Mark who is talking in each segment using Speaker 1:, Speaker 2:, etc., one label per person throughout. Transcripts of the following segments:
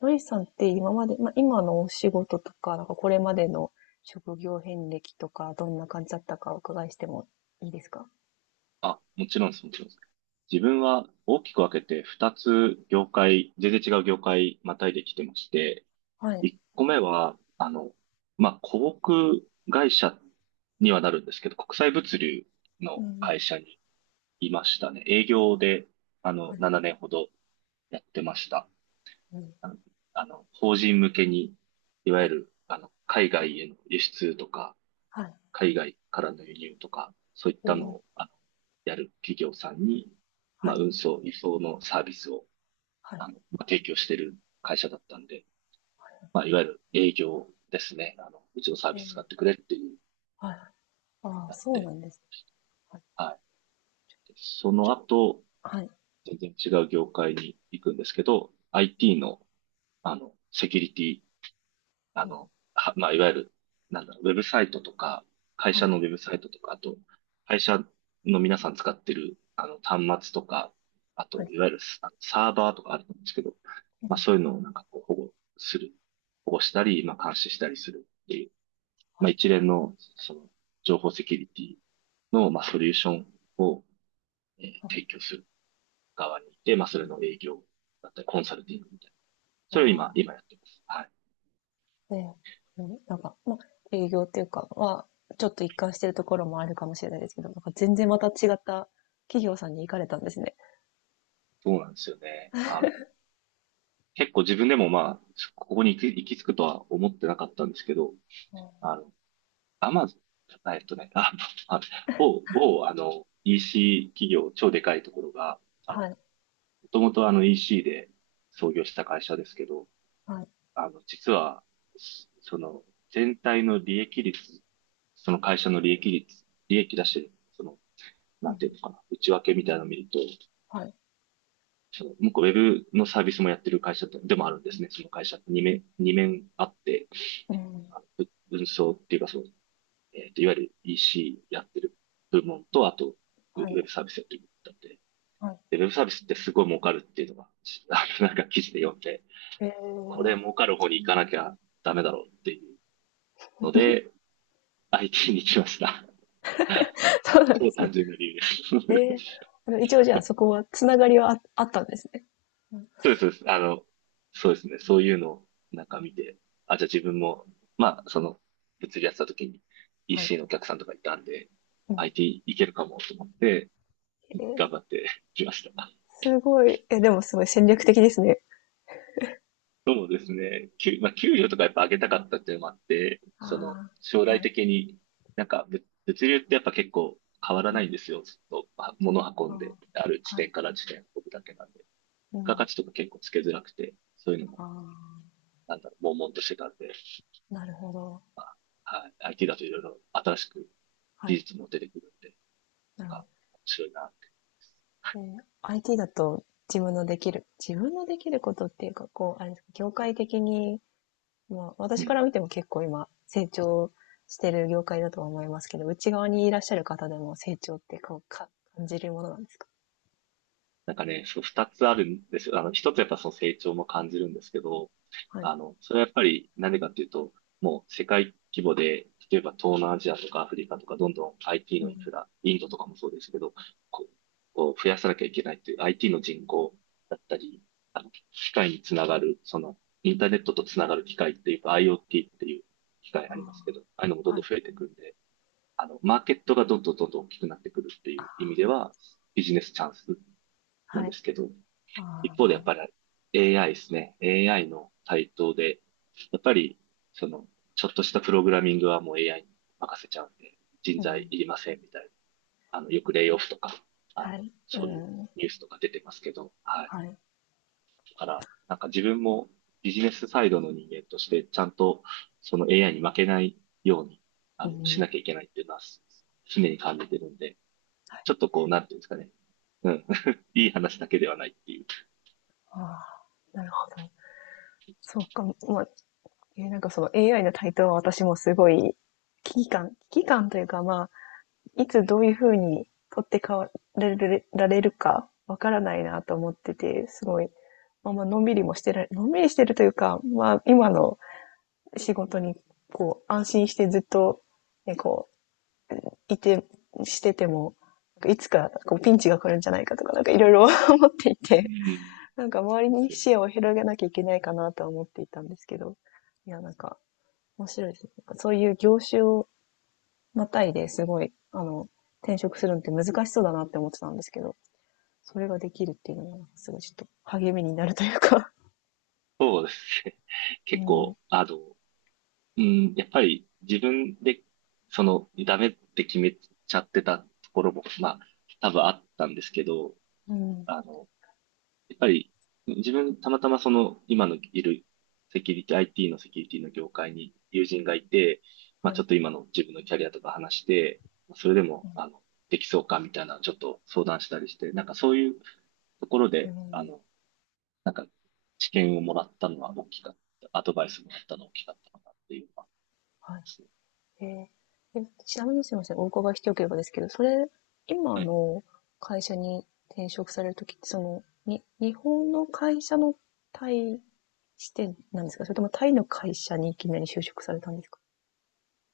Speaker 1: ロイさんって今まで、まあ、今のお仕事とか、なんかこれまでの職業遍歴とか、どんな感じだったかお伺いしてもいいですか？
Speaker 2: あ、もちろんです、もちろんです。自分は大きく分けて2つ業界、全然違う業界またいできてまして、
Speaker 1: はい。
Speaker 2: 1個目は、広告会社にはなるんですけど、国際物流
Speaker 1: う
Speaker 2: の
Speaker 1: ん、
Speaker 2: 会社にいましたね。営業で、
Speaker 1: はい、
Speaker 2: 7年ほどやってました。
Speaker 1: うん、
Speaker 2: あの、あの、法人向けに、いわ
Speaker 1: は
Speaker 2: ゆ
Speaker 1: い、
Speaker 2: る、海外への輸出とか、
Speaker 1: はい、
Speaker 2: 海外からの輸入とか、そういっ
Speaker 1: う
Speaker 2: たの
Speaker 1: ん、
Speaker 2: を、やる企業さんに、
Speaker 1: は
Speaker 2: まあ、
Speaker 1: い、
Speaker 2: 運送、輸送のサービスを、
Speaker 1: はい、
Speaker 2: まあ、提供してる会社だったんで、まあ、いわゆる営業ですね。あの、うちのサー
Speaker 1: え
Speaker 2: ビス使
Speaker 1: ー
Speaker 2: ってくれっていう、
Speaker 1: はい、ああ、
Speaker 2: なっ
Speaker 1: そうな
Speaker 2: て、
Speaker 1: んです。はい、
Speaker 2: はい。でそ
Speaker 1: ち
Speaker 2: の
Speaker 1: ょ、
Speaker 2: 後、
Speaker 1: はい、
Speaker 2: 全然違う業界に行くんですけど、IT の、セキュリティ
Speaker 1: うん、
Speaker 2: はまあ、いわゆる、なんだろう、ウェブサイトとか、会
Speaker 1: は
Speaker 2: 社
Speaker 1: い、
Speaker 2: のウェブサイトとか、あと、会社の皆さん使ってる、端末とか、あ
Speaker 1: は
Speaker 2: と、
Speaker 1: い、
Speaker 2: いわゆるスあのサーバーとかあると思うんですけど、
Speaker 1: う
Speaker 2: まあ、
Speaker 1: ん、
Speaker 2: そういうのをなんかこう保護する、保護したり、まあ、監視したりするっていう、
Speaker 1: は
Speaker 2: まあ、
Speaker 1: い、
Speaker 2: 一連の、その、情報セキュリティの、まあ、ソリューションを、
Speaker 1: あ、
Speaker 2: 提供する側にいて、まあ、そ
Speaker 1: う
Speaker 2: れ
Speaker 1: ん、
Speaker 2: の営業だったり、コンサルティングみたいな。それを
Speaker 1: あ
Speaker 2: 今やってます。はい。
Speaker 1: あ、えーうん、なんか、まあ、営業っていうかは、ちょっと一貫してるところもあるかもしれないですけど、なんか全然また違った企業さんに行かれたんですね。
Speaker 2: そうなんですよね。あの、結構自分でもまあ、ここに行き、行き着くとは思ってなかったんですけど、
Speaker 1: うん
Speaker 2: あの、アマゾン、えっとね、あ、あ、某、あの、EC 企業、超でかいところが、あの、も
Speaker 1: はい。
Speaker 2: ともとあの EC で創業した会社ですけど、
Speaker 1: はい。
Speaker 2: あの、実は、その、全体の利益率、利益出してる、その、
Speaker 1: う
Speaker 2: なんていう
Speaker 1: ん。
Speaker 2: のかな、内訳みたいなのを見ると、
Speaker 1: はい。
Speaker 2: その、向こうウェブのサービスもやってる会社でもあるんですね、その会社。二面あって、
Speaker 1: うん。
Speaker 2: あの文章っていうか、その、えっと、いわゆる EC やってる部門と、あと、ウ
Speaker 1: はい。
Speaker 2: ェブサービスやってる部門だって。
Speaker 1: はい。
Speaker 2: で、ウェブサービスってすごい儲かるっていうのが、あの、なんか記事で読んで、
Speaker 1: え
Speaker 2: これ
Speaker 1: え、
Speaker 2: 儲かる方に行かなきゃダメだろうっていうので、IT に来ました。
Speaker 1: そうなんで
Speaker 2: 超
Speaker 1: すね。
Speaker 2: 単純な理由で
Speaker 1: ええ、
Speaker 2: す。
Speaker 1: あの、一応じゃあそこはつながりはああったんですね。うん。
Speaker 2: そうです、そうです。あの、そうですね。そういうのをなんか見て、あ、じゃあ自分も、まあ、その、物理やってた時に
Speaker 1: はい。
Speaker 2: EC のお客さんとかいたんで、
Speaker 1: うん。
Speaker 2: IT いけるかもと思って、
Speaker 1: え
Speaker 2: 頑
Speaker 1: え、
Speaker 2: 張ってきました。
Speaker 1: すごい。え、でもすごい戦略的ですね。
Speaker 2: そうですね。まあ、給料とかやっぱ上げたかったっていうのもあって、
Speaker 1: あ
Speaker 2: その、
Speaker 1: あ、
Speaker 2: 将来
Speaker 1: はい。
Speaker 2: 的に、なんか物、物流ってやっぱ結構変わら
Speaker 1: うん。
Speaker 2: ないんですよ。ずっと、まあ、物
Speaker 1: あ
Speaker 2: 運んで、ある地
Speaker 1: あ、はい。
Speaker 2: 点から地点運ぶだけなんで。付
Speaker 1: う
Speaker 2: 加価
Speaker 1: ん。
Speaker 2: 値とか結構つけづらくて、そういうのも、
Speaker 1: あ
Speaker 2: なんだろう、悶々としてたんで、
Speaker 1: あ、なるほど。
Speaker 2: まあ、はい、IT だといろいろ新しく
Speaker 1: は
Speaker 2: 技
Speaker 1: い。
Speaker 2: 術も出てくるんで、
Speaker 1: なる
Speaker 2: ま
Speaker 1: ほ
Speaker 2: あ、
Speaker 1: ど。
Speaker 2: 面白いなって、
Speaker 1: え、 IT だと自分のできることっていうか、こう、あれですか、業
Speaker 2: は
Speaker 1: 界
Speaker 2: い。
Speaker 1: 的に、まあ、
Speaker 2: う
Speaker 1: 私か
Speaker 2: ん。
Speaker 1: ら見ても結構今、成長してる業界だとは思いますけど、内側にいらっしゃる方でも成長ってこうか感じるものなんですか？
Speaker 2: なんかね、そう、二つあるんですよ。あの、一つやっぱその成長も感じるんですけど、
Speaker 1: はい。
Speaker 2: あの、それはやっぱりなんでかっていうと、もう世界規模で、例えば東南アジアとかアフリカとかどんどん IT
Speaker 1: う
Speaker 2: のインフ
Speaker 1: ん。
Speaker 2: ラ、インドとかもそうですけど、こう、こう増やさなきゃいけないっていう IT の人口だったり、あの、機械につながる、その、インターネットとつながる機械っていうか IoT っていう機械ありますけど、ああいうのもどん
Speaker 1: は
Speaker 2: ど
Speaker 1: い。
Speaker 2: ん増えてくんで、あの、マーケットがどんどん大きくなってくるっていう意味では、ビジネスチャンスなん
Speaker 1: は
Speaker 2: で
Speaker 1: い。
Speaker 2: すけど、
Speaker 1: あ
Speaker 2: 一
Speaker 1: あ、
Speaker 2: 方で
Speaker 1: な
Speaker 2: やっ
Speaker 1: る
Speaker 2: ぱり AI ですね。AI の台頭で、やっぱり、その、ちょっとしたプログラミングはもう AI に任せちゃうんで、人
Speaker 1: ほど。う
Speaker 2: 材
Speaker 1: ん。
Speaker 2: いりませんみたいな。あの、よくレイオフとか、あの、
Speaker 1: はい。う
Speaker 2: そういう
Speaker 1: ん。
Speaker 2: ニュースとか出てますけど、はい。
Speaker 1: はい。
Speaker 2: だから、なんか自分もビジネスサイドの人間として、ちゃんとその AI に負けないように、
Speaker 1: う
Speaker 2: あ
Speaker 1: ん。
Speaker 2: の、
Speaker 1: ほ
Speaker 2: しな
Speaker 1: ど。
Speaker 2: きゃいけないっていうのは、常に感じてるんで、ちょっとこう、なんていうんですかね。うん。いい話だけではないっていう。
Speaker 1: ああ、なるほど。そうか、まあ、なんかその AI の台頭は私もすごい危機感というか、まあ、い
Speaker 2: う
Speaker 1: つ
Speaker 2: ん。
Speaker 1: どういう風に取って代わられられるかわからないなと思ってて、すごい、まあまあ、のんびりしてるというか、まあ今の仕事にこう安心してずっと、ね、こう、いて、してても、いつかこうピンチが来るんじゃないかとか、なんかいろいろ 思ってい
Speaker 2: う
Speaker 1: て、
Speaker 2: ん
Speaker 1: なんか周り
Speaker 2: で
Speaker 1: に
Speaker 2: すよ
Speaker 1: 視
Speaker 2: ね。
Speaker 1: 野を広げなきゃいけないかなとは思っていたんですけど、いや、なんか面白いですね。そういう業種をまたいですごい、あの、転職するのって難しそうだなって思ってたんですけど、それができるっていうのが、すごいちょっと励みになるというか、
Speaker 2: そうですね。
Speaker 1: う
Speaker 2: 結
Speaker 1: ん、
Speaker 2: 構、あの、うん、やっぱり自分で、その、ダメって決めちゃってたところも、まあ、多分あったんですけど、
Speaker 1: うん、
Speaker 2: あの、やっぱり、自分、たまたまその、今のいるセキュリティ、IT のセキュリティの業界に友人がいて、ま
Speaker 1: は
Speaker 2: あ、ちょ
Speaker 1: い、
Speaker 2: っと今の自分のキャリアとか話して、それで
Speaker 1: う
Speaker 2: も、
Speaker 1: ん、
Speaker 2: あの、できそうかみたいな、ちょっと相談したりして、なんかそういうところ
Speaker 1: うん
Speaker 2: で、
Speaker 1: はいう
Speaker 2: あ
Speaker 1: ん
Speaker 2: の、なんか、知見をもらったのは大きかった、アドバイスもらったのは大きかったかなっていうのはあり
Speaker 1: は
Speaker 2: ます
Speaker 1: い
Speaker 2: ね。
Speaker 1: えーちなみにすいません、お伺いしておければですけど、それ、今
Speaker 2: はい。
Speaker 1: の会社に転職されるときって、その、日本の会社のタイ視点なんですか？それともタイの会社にいきなり就職されたんですか？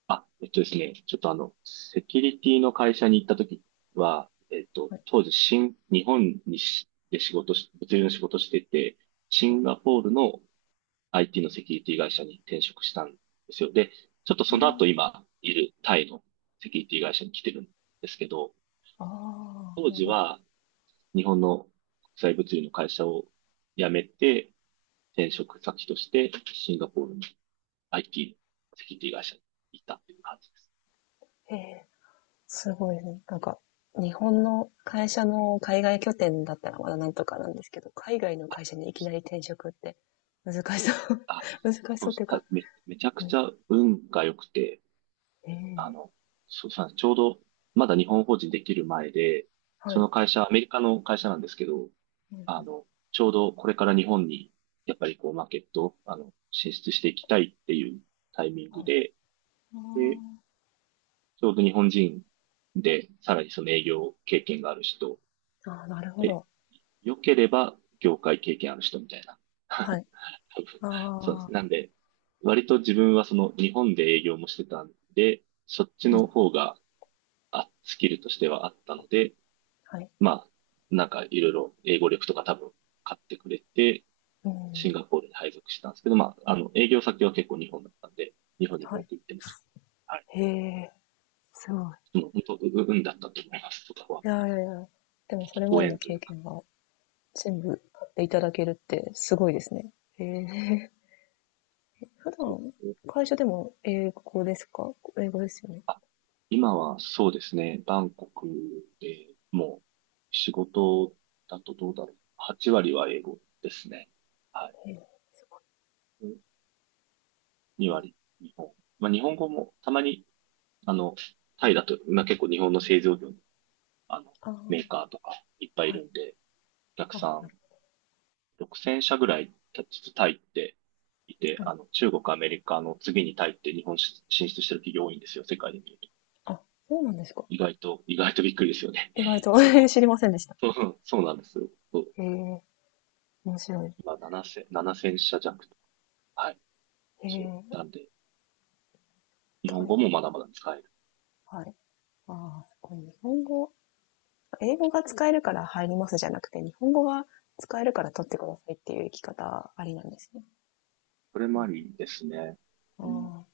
Speaker 2: あ、えっとですね、ちょっとあの、セキュリティの会社に行った時は、えっと、
Speaker 1: はい、
Speaker 2: 当時、日本にし、で仕事し、物流の仕事してて、シ
Speaker 1: はい。
Speaker 2: ンガポールの IT のセキュリティ会社に転職したんですよ。で、ちょっとその後今いるタイのセキュリティ会社に来てるんですけど、
Speaker 1: あ
Speaker 2: 当時
Speaker 1: あ
Speaker 2: は日本の国際物流の会社を辞めて、転職先としてシンガポールの IT のセキュリティ会社に行ったっていう感じです。
Speaker 1: ー、へえ。すごいね。なんか、日本の会社の海外拠点だったらまだなんとかなんですけど、海外の会社にいきなり転職って難しそう。
Speaker 2: あ、
Speaker 1: 難し
Speaker 2: そ
Speaker 1: そ
Speaker 2: う
Speaker 1: うって
Speaker 2: し
Speaker 1: いう
Speaker 2: た
Speaker 1: か、
Speaker 2: め、めちゃく
Speaker 1: う
Speaker 2: ち
Speaker 1: ん。
Speaker 2: ゃ運が良くて、
Speaker 1: え
Speaker 2: あ
Speaker 1: え、
Speaker 2: の、そうさ、ちょうどまだ日本法人できる前で、
Speaker 1: は
Speaker 2: そ
Speaker 1: い。
Speaker 2: の会社、アメリカの会社なんですけど、
Speaker 1: うん、
Speaker 2: あの、ちょうどこれから日本に、やっぱりこう、マーケット、あの、進出していきたいっていうタイミングで、
Speaker 1: あ
Speaker 2: で、ちょうど日本人で、さらにその営業経験がある人、
Speaker 1: あ。ああ、なるほ
Speaker 2: で
Speaker 1: ど。
Speaker 2: 良ければ業界経験ある人みたいな。
Speaker 1: はい。
Speaker 2: 多分
Speaker 1: あ
Speaker 2: そうです。
Speaker 1: あ、
Speaker 2: なんで、割と自分はその日本で営業もしてたんで、そっち
Speaker 1: う
Speaker 2: の
Speaker 1: ん、
Speaker 2: 方がスキルとしてはあったので、
Speaker 1: はい。
Speaker 2: まあ、なんかいろいろ英語力とか多分買ってくれて、
Speaker 1: う
Speaker 2: シン
Speaker 1: ん、
Speaker 2: ガポールに配属したんですけど、まあ、あの、営業先は結構日本だったんで、日本にも
Speaker 1: は
Speaker 2: よ
Speaker 1: い。
Speaker 2: く行ってました。はい。
Speaker 1: へえ、すごい。
Speaker 2: でもう本当、運だったと思います、そこは。
Speaker 1: いやいやいや。でもそれま
Speaker 2: ご
Speaker 1: での
Speaker 2: 縁とい
Speaker 1: 経
Speaker 2: うか。
Speaker 1: 験が全部買っていただけるってすごいですね。へえ。普段、会社でも英語ですか？英語ですよね。
Speaker 2: あ、今はそうですね、バンコクでもう仕事だとどうだろう。8割は英語ですね。はい。
Speaker 1: ええ、すご
Speaker 2: 2
Speaker 1: いね。
Speaker 2: 割日本。まあ日本語もたまに、あの、タイだと、まあ結構日本の製造業の、あの、
Speaker 1: あ
Speaker 2: メー
Speaker 1: あ、
Speaker 2: カーとかいっぱいい
Speaker 1: はい。
Speaker 2: るんで、お客さ
Speaker 1: あ、
Speaker 2: ん6000社ぐらい実はタイっていて、
Speaker 1: あれ
Speaker 2: あの、中国、アメリカの次にタイって日本進出してる企業多いんですよ、世界で見ると。
Speaker 1: あ、そうなんですか。
Speaker 2: 意外とびっくりですよね。
Speaker 1: 意外 と
Speaker 2: そう
Speaker 1: 知りませんでした。
Speaker 2: そうなんですよ。そう。
Speaker 1: へえ、面白い。
Speaker 2: 今、7000、ななせん社弱と。はい。
Speaker 1: へ
Speaker 2: そう。
Speaker 1: え、
Speaker 2: なんで、日本
Speaker 1: はい
Speaker 2: 語もまだまだ使える。
Speaker 1: はい。ああ、すごい。日本語、英語が使えるから入りますじゃなくて、日本語が使えるから取ってくださいっていう生き方ありなんですね。
Speaker 2: これ
Speaker 1: う
Speaker 2: もあ
Speaker 1: ん、
Speaker 2: りですね。
Speaker 1: あ
Speaker 2: うん。
Speaker 1: あ、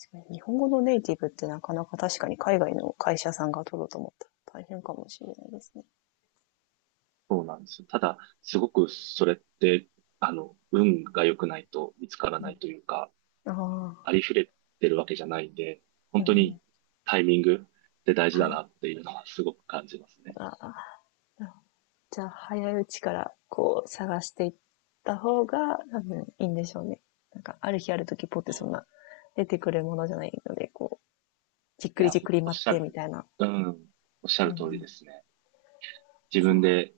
Speaker 1: 確かに。日本語のネイティブってなかなか確かに海外の会社さんが取ろうと思ったら大変かもしれないですね。
Speaker 2: そうなんですよ。ただ、すごくそれって、あの、運が良くないと見つから
Speaker 1: う
Speaker 2: な
Speaker 1: ん、
Speaker 2: いというか、
Speaker 1: あ
Speaker 2: ありふれてるわけじゃないんで、
Speaker 1: あ、
Speaker 2: 本
Speaker 1: う
Speaker 2: 当に
Speaker 1: ん、
Speaker 2: タイミングって大事
Speaker 1: は
Speaker 2: だ
Speaker 1: い。
Speaker 2: なっていうのはすごく感じますね。
Speaker 1: ああ、じゃあ、早いうちからこう探していった方が多分いいんでしょうね。なんか、ある日ある時ポって
Speaker 2: そ
Speaker 1: そんな出てくるものじゃないので、こう、じっ
Speaker 2: う
Speaker 1: く
Speaker 2: い
Speaker 1: り
Speaker 2: や、
Speaker 1: じっ
Speaker 2: ほん
Speaker 1: くり
Speaker 2: おっ
Speaker 1: 待っ
Speaker 2: しゃ
Speaker 1: てみ
Speaker 2: る、
Speaker 1: たいな。
Speaker 2: うん、おっしゃ
Speaker 1: う
Speaker 2: る通り
Speaker 1: ん、
Speaker 2: ですね。自
Speaker 1: そう。
Speaker 2: 分で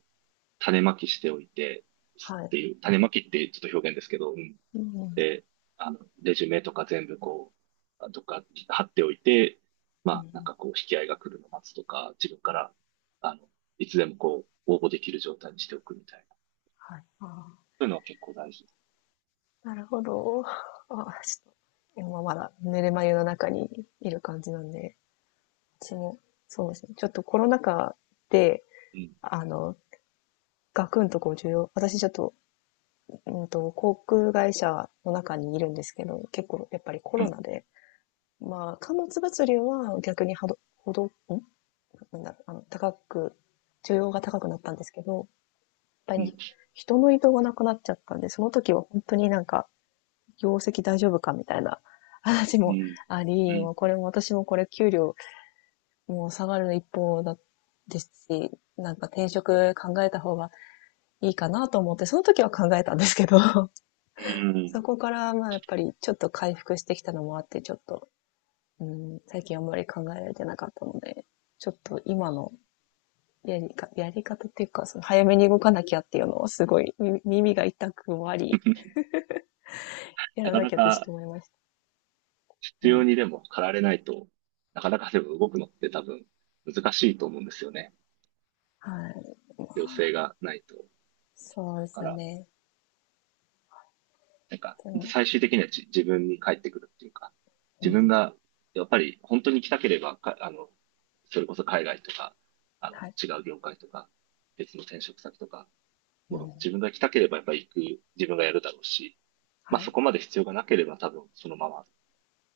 Speaker 2: 種まきしておいて、
Speaker 1: は
Speaker 2: っ
Speaker 1: い。
Speaker 2: ていう、種まきってちょっと表現ですけど、うん
Speaker 1: うん。
Speaker 2: で、あの、レジュメとか全部こう、とか貼っておいて、ま
Speaker 1: う
Speaker 2: あ、なん
Speaker 1: ん、
Speaker 2: かこう、引き合いが来るのを待つとか、自分から、あの、いつでもこう、応募できる状態にしておくみたいな。そ
Speaker 1: はい。あ
Speaker 2: ういうのは結構大事。
Speaker 1: ー、なるほど。あ、ちょっと、今まだ寝る眉の中にいる感じなんで、私も、そうですね。ちょっとコロナ禍で、
Speaker 2: うん、
Speaker 1: あの、ガクンとこう重要、私ちょっと航空会社の中にいるんですけど、結構やっぱりコ
Speaker 2: う
Speaker 1: ロ
Speaker 2: ん、
Speaker 1: ナで、まあ、貨物物流は逆にはど、ほど、んなんだろう、あの、高く、需要が高くなったんですけど、やっぱ
Speaker 2: うん、
Speaker 1: り人の移動がなくなっちゃったんで、その時は本当になんか、業績大丈夫かみたいな 話
Speaker 2: う
Speaker 1: も
Speaker 2: ん、
Speaker 1: あ
Speaker 2: う
Speaker 1: り、
Speaker 2: ん、
Speaker 1: もうこれも私もこれ給料もう下がる一方だですし、なんか転職考えた方がいいかなと思って、その時は考えたんですけど、
Speaker 2: う
Speaker 1: そ
Speaker 2: ん。
Speaker 1: こからまあやっぱりちょっと回復してきたのもあって、ちょっと、うん、最近あんまり考えられてなかったので、ちょっと今のやり方っていうか、その早めに動かなきゃっていうのはすごい耳が痛くもあり、や
Speaker 2: な
Speaker 1: ら
Speaker 2: か
Speaker 1: な
Speaker 2: な
Speaker 1: きゃってちょっと
Speaker 2: か
Speaker 1: 思いました。
Speaker 2: 必
Speaker 1: う
Speaker 2: 要
Speaker 1: ん。
Speaker 2: にでも駆られないと、なかなかでも動くのって多分難しいと思うんですよね。
Speaker 1: はい。
Speaker 2: 必要性がないと。だ
Speaker 1: そうで
Speaker 2: か
Speaker 1: す
Speaker 2: ら
Speaker 1: よね。
Speaker 2: なんか、
Speaker 1: で
Speaker 2: 本当
Speaker 1: も、
Speaker 2: 最終的には自分に返ってくるっていうか、
Speaker 1: う
Speaker 2: 自分
Speaker 1: ん。
Speaker 2: が、やっぱり本当に来たければ、か、あの、それこそ海外とか、あ
Speaker 1: は
Speaker 2: の、
Speaker 1: い。
Speaker 2: 違う業界とか、別の転職先とか、
Speaker 1: う
Speaker 2: もう
Speaker 1: ん。
Speaker 2: 自分が来たければやっぱり行く、自分がやるだろうし、まあ
Speaker 1: はい。
Speaker 2: そこまで必要がなければ多分そのままっ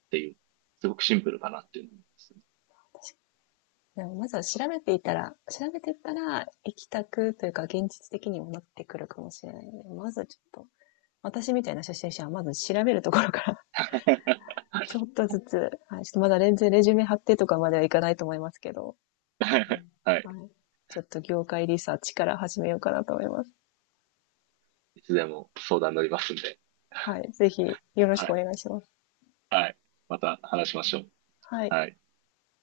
Speaker 2: ていう、すごくシンプルかなっていうのを思いますね。
Speaker 1: 確か、でもまずは調べていったら、行きたくというか現実的にもなってくるかもしれないので、まずちょっと、私みたいな初心者はまず調べるところからちょっとずつ、はい、ちょっとまだレジュメ貼ってとかまではいかないと思いますけど、
Speaker 2: は
Speaker 1: は
Speaker 2: い。
Speaker 1: い。ちょっと業界リサーチから始めようかなと思います。
Speaker 2: いつでも相談乗りますんで。
Speaker 1: はい。ぜひ、よろし
Speaker 2: は
Speaker 1: くお
Speaker 2: い。
Speaker 1: 願いします。
Speaker 2: はい。また話しましょう。
Speaker 1: はい。
Speaker 2: はい。